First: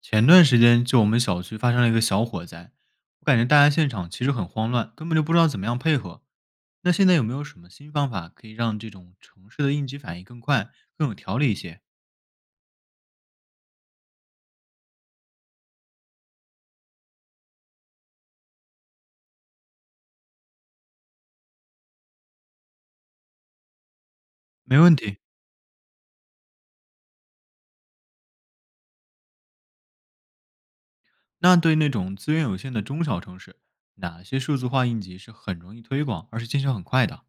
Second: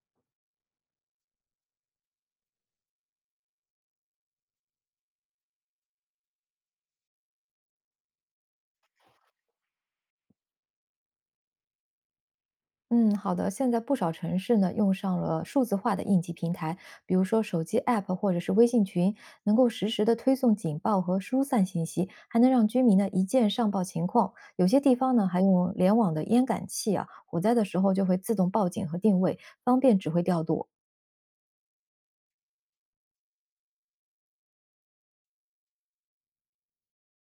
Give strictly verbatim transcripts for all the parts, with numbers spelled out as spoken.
前段时间就我们小区发生了一个小火灾，我感觉大家现场其实很慌乱，根本就不知道怎么样配合。那现在有没有什么新方法可以让这种城市的应急反应更快、更有条理一些？嗯，好的。现在不少城市呢，用上了数字化的应急平台，比如说手机 A P P 或者是微信群，能够实时的推送警报和疏散信息，还能让居民呢一键上报情况。有没些地问方题。呢，还用联网的烟感器啊，火灾的时候就会自动报警和定位，方便指挥调度。那对那种资源有限的中小城市，哪些数字化应急是很容易推广，而且见效很快的？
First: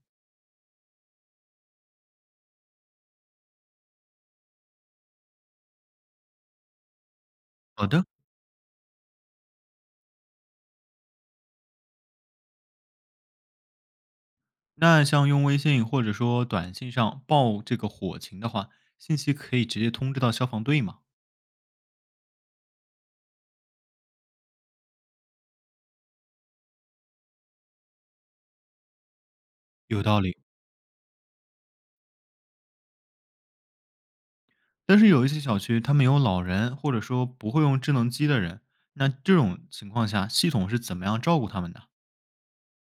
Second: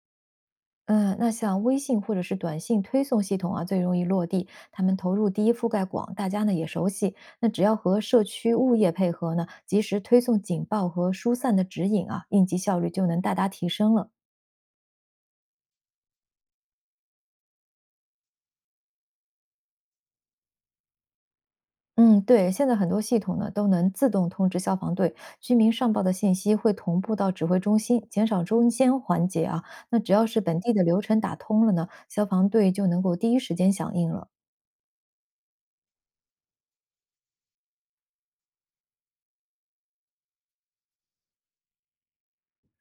嗯，那像微信或者是短信推送系统啊，最容易落地。他们投入低、覆盖广，大家呢也熟悉。那只要好和的，社区物业配合呢，及时推送警报和疏散的指引啊，应急效率就能大大提升了。那像用微信或者说短信上报这个火情的话，信息可以直接通知到消防队吗？嗯，对，现在很多系统呢都能自动通知消防队，居民上报的信息会同步到指挥中心，减少中间环节啊。那有只道要理。是本地的流程打通了呢，消防队就能够第一时间响应了。但是有一些小区他们有老人，或者说不会用智能机的人，那这种情况下，系统是怎么样照顾他们的？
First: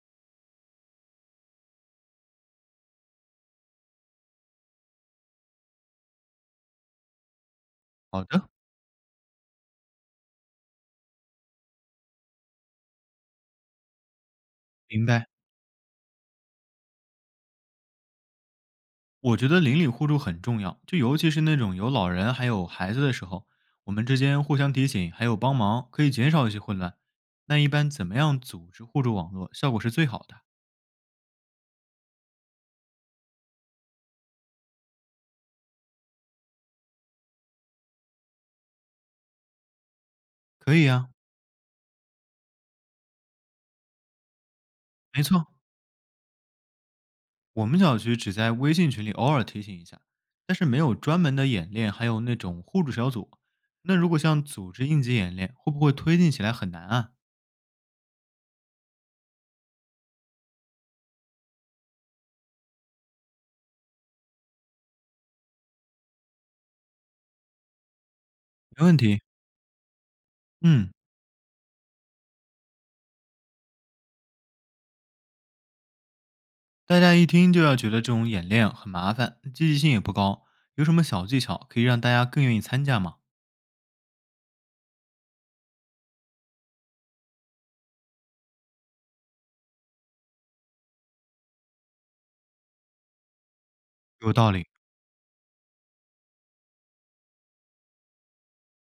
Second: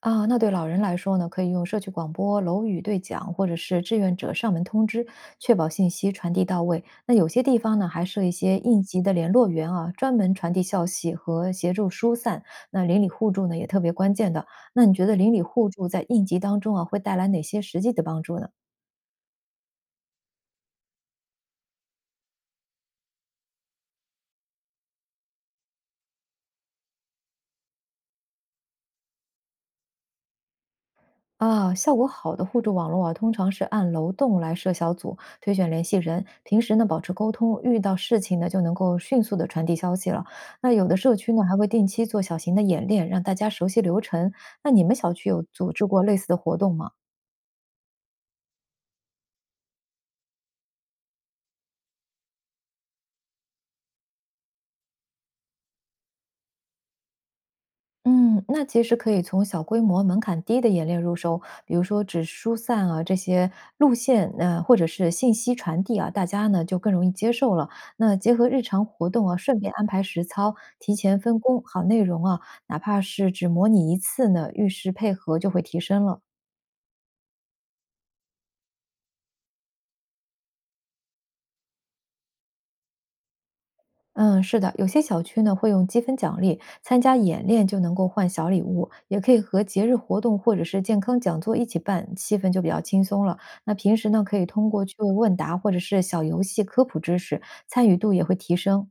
啊，那对老人来说呢，可以用社区广播、楼宇对讲，或者是志愿者上门通知，确保信息传递到位。那有些地方呢，还设好一的，些应急的联络员啊，专门传递消息和协助疏散。那邻里互助呢，也特别关键的。那你觉明得白。邻里互助在应急当中啊，会带来哪些实际的帮助呢？我觉得邻里互助很重要，就尤其是那种有老人还有孩子的时候，我们之间互相提醒还有帮忙，可以减少一些混乱。那一般怎么样组织互助网络，效果是最好的？啊，效果好的互助网络啊，通常是按楼栋来设小组，推选联系人，平时呢保持沟通，遇到事情呢就能够迅速的传递消息了。那可以有的啊，社区呢还会定期做小型的演练，让大家熟悉流程。那你们小没区有错。组织过类似的活动吗？我们小区只在微信群里偶尔提醒一下，但是没有专门的演练，还有那种互助小组。那如果像组织应急演练，会不会推进起来很难啊？嗯，那其实可以从小规模、门槛低的演练入手，比如说只疏散啊这些路线，呃，或者是信息传递啊，大家呢就更容易接受了。那结合日没常问活题。动啊，顺便安排实操，嗯，提前分工好内容啊，哪怕是只模拟一次呢，遇事配合就会提升了。大家一听就要觉得这种演练很麻烦，积极性也不高。有什么小技巧可以让大家更愿意参加吗？嗯，是的，有些小区呢会用积分奖励，参加演练就能够换小礼物，也可以和节日活动或者是健康讲座一起办，气氛就比较轻松了。那平时呢，有可以道理，通过趣味问答或者是小游戏科普知识，参与度也会提升。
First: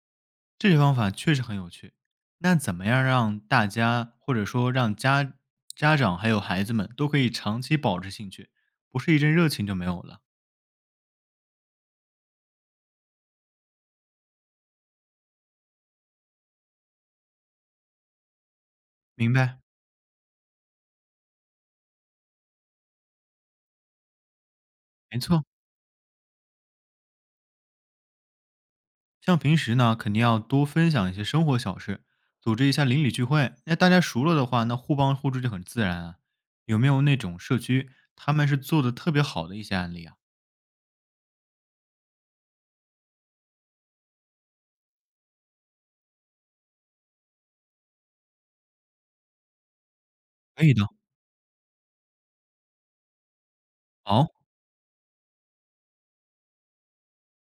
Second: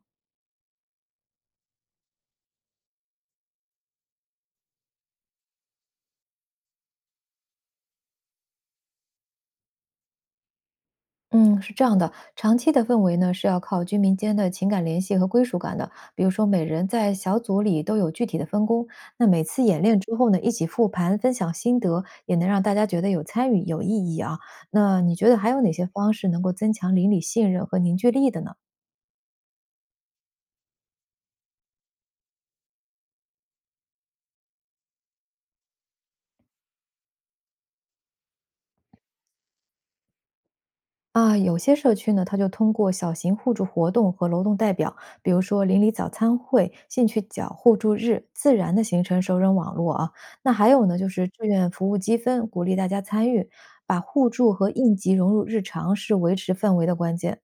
这些方法确实很有趣。那怎么样让大家，或者说让家家长还有孩子们都可以长期保持兴趣，不是一阵热情就没有了？嗯，是这样的，长期的氛围呢是要靠居民间的情感联系和归属感的。比如说，每人在小组里都有具体的分工，那明每白，次演练之后呢，一起复盘、分享心得，也能让大家觉得有参与、有意义啊。那你没觉得错。还有哪些方式能够增强邻里信任和凝聚力的呢？像平时呢，肯定要多分享一些生活小事，组织一下邻里聚会。那大家熟了的话，那互帮互助就很自然啊。有没有那种社区他们是做的特别好的一些案例啊？啊，有些社区呢，它就通过小型互助活动和劳动代表，比如说邻里早餐会、兴趣角互助日，自然的形成熟人网络啊。那可还以的。有呢，就是志愿服务积分，鼓励大家参与，把哦，互助和应急融入日常，是维持氛围的关键。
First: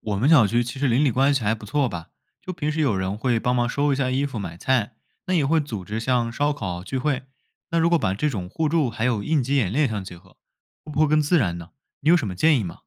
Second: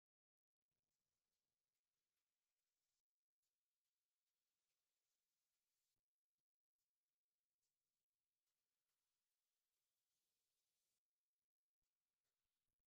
我们小区其实邻里关系还不错吧？就平时有人会帮忙收一下衣服、买菜，那也会组织像烧烤聚会。那如果把这种互助还有应急演练相结合，会不会更自然呢？你有什么建议吗？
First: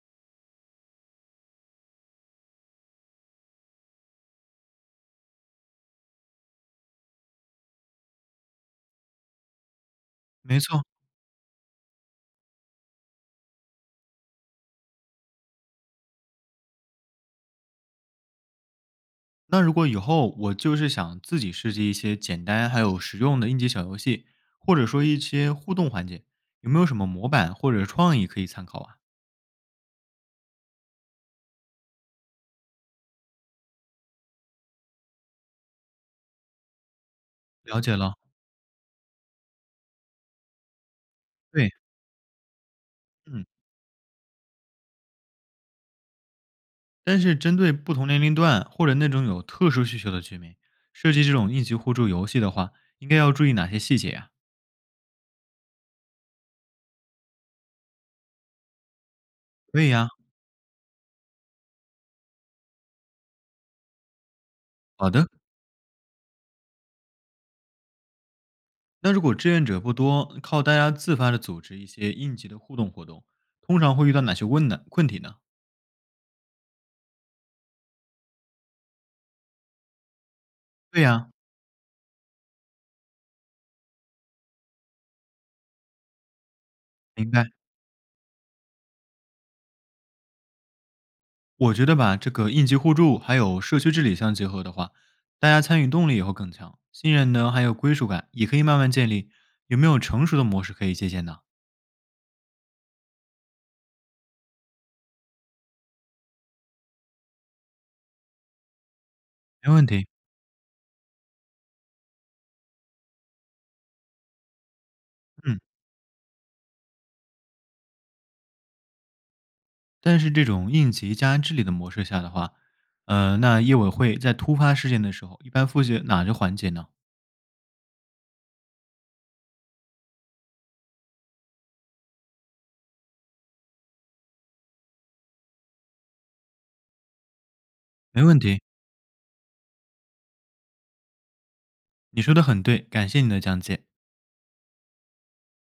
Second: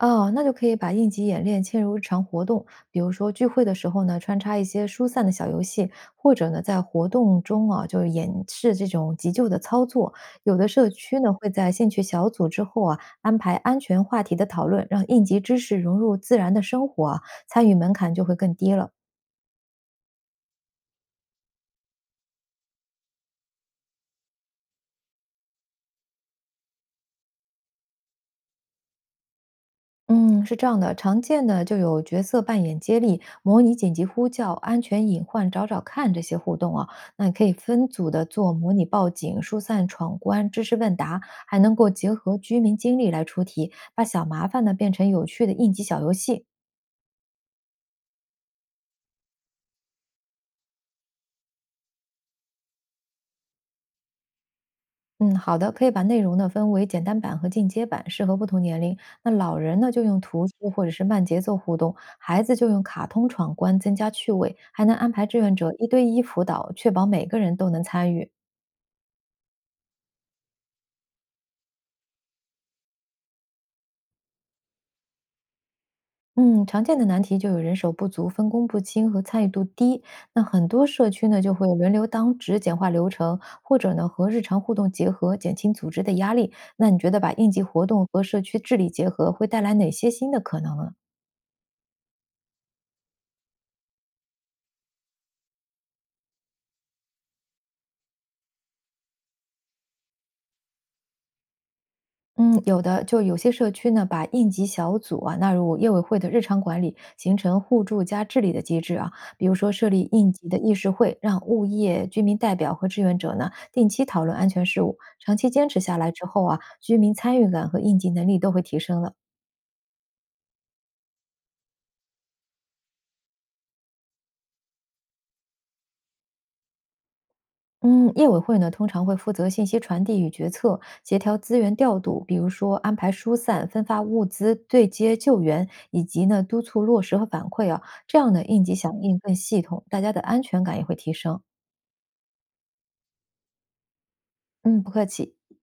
哦，那就可以把应急演练嵌入日常活动，比如说聚会的时候呢，穿插一些疏散的小游戏，或者呢，在活动中啊，就演示这种急救的操作。有没的错，社区呢，会在兴趣小组之后啊，安排安全话题的讨论，让应急知识融入自然的生活啊，参与门槛就会更低了。那如果以后我就是想自己设计一些简单还有实用的应急小游戏，或者说一些互动环节，有没有什么模板或者创意可以参考啊？嗯，是这样的，常见的就有角色扮演接力、模拟紧急呼叫、安全隐患找找看这些互动啊。那你可以了分解组了，的做模拟报警、疏散闯关、知识问答，还对，能够结合居民经历来出嗯，题，把小麻烦呢变成有趣的应急小游戏。但是针对不同年龄段或者那种有特殊需求的居民，设计这种应急互助游戏的话，应该要注意哪些细节呀、嗯，好的，可以把内容呢分为简单版和进阶版，适合不同年龄。那老人可以呢就呀、用图书或者是慢节奏互动，孩子就用卡通闯关增加趣味，还能好安排的。志愿者一对一辅导，确保每个人都能参与。那如果志愿者不多，靠大家自发的组织一些应急的互动活动，通常会遇到哪些问难困题呢？嗯，常见的难题就有人手不足、分工不清和参与度低。那很多对社区呀、呢就会轮流当值，简化流程，或者呢和日常互动结合，减轻组织的压力。那你觉得明把白。应急活动和社区治理结合，会带来哪些新的可能呢？我觉得吧，这个应急互助还有社区治理相结合的话，大家参与动力也会更强，信任呢还有归属感也可以慢慢建立。有没有成熟的模式可以借鉴呢？嗯，有的，就有些社区呢，把应急小组啊纳入业委会的日常管理，形成互助加治理的机制啊。比如说没问设题。立应急的议事会，让物业居民代表和志愿者呢定期讨论安全事务。长期嗯，坚持下来之后啊，居民参与感和应急能力都会提升了。但是这种应急加治理的模式下的话，呃，那业委会在突发事件的时候，一般负责哪个环节呢？嗯，业委会呢通常会负责信息传递与决策，协调资源调度，比如说安排疏散、分发物资、对接救援，以及呢督促落实和反馈啊。这没样问呢，题，应急响应更系统，大家的安全感也会提升。你说的很对，感谢你的讲解。嗯，不客气。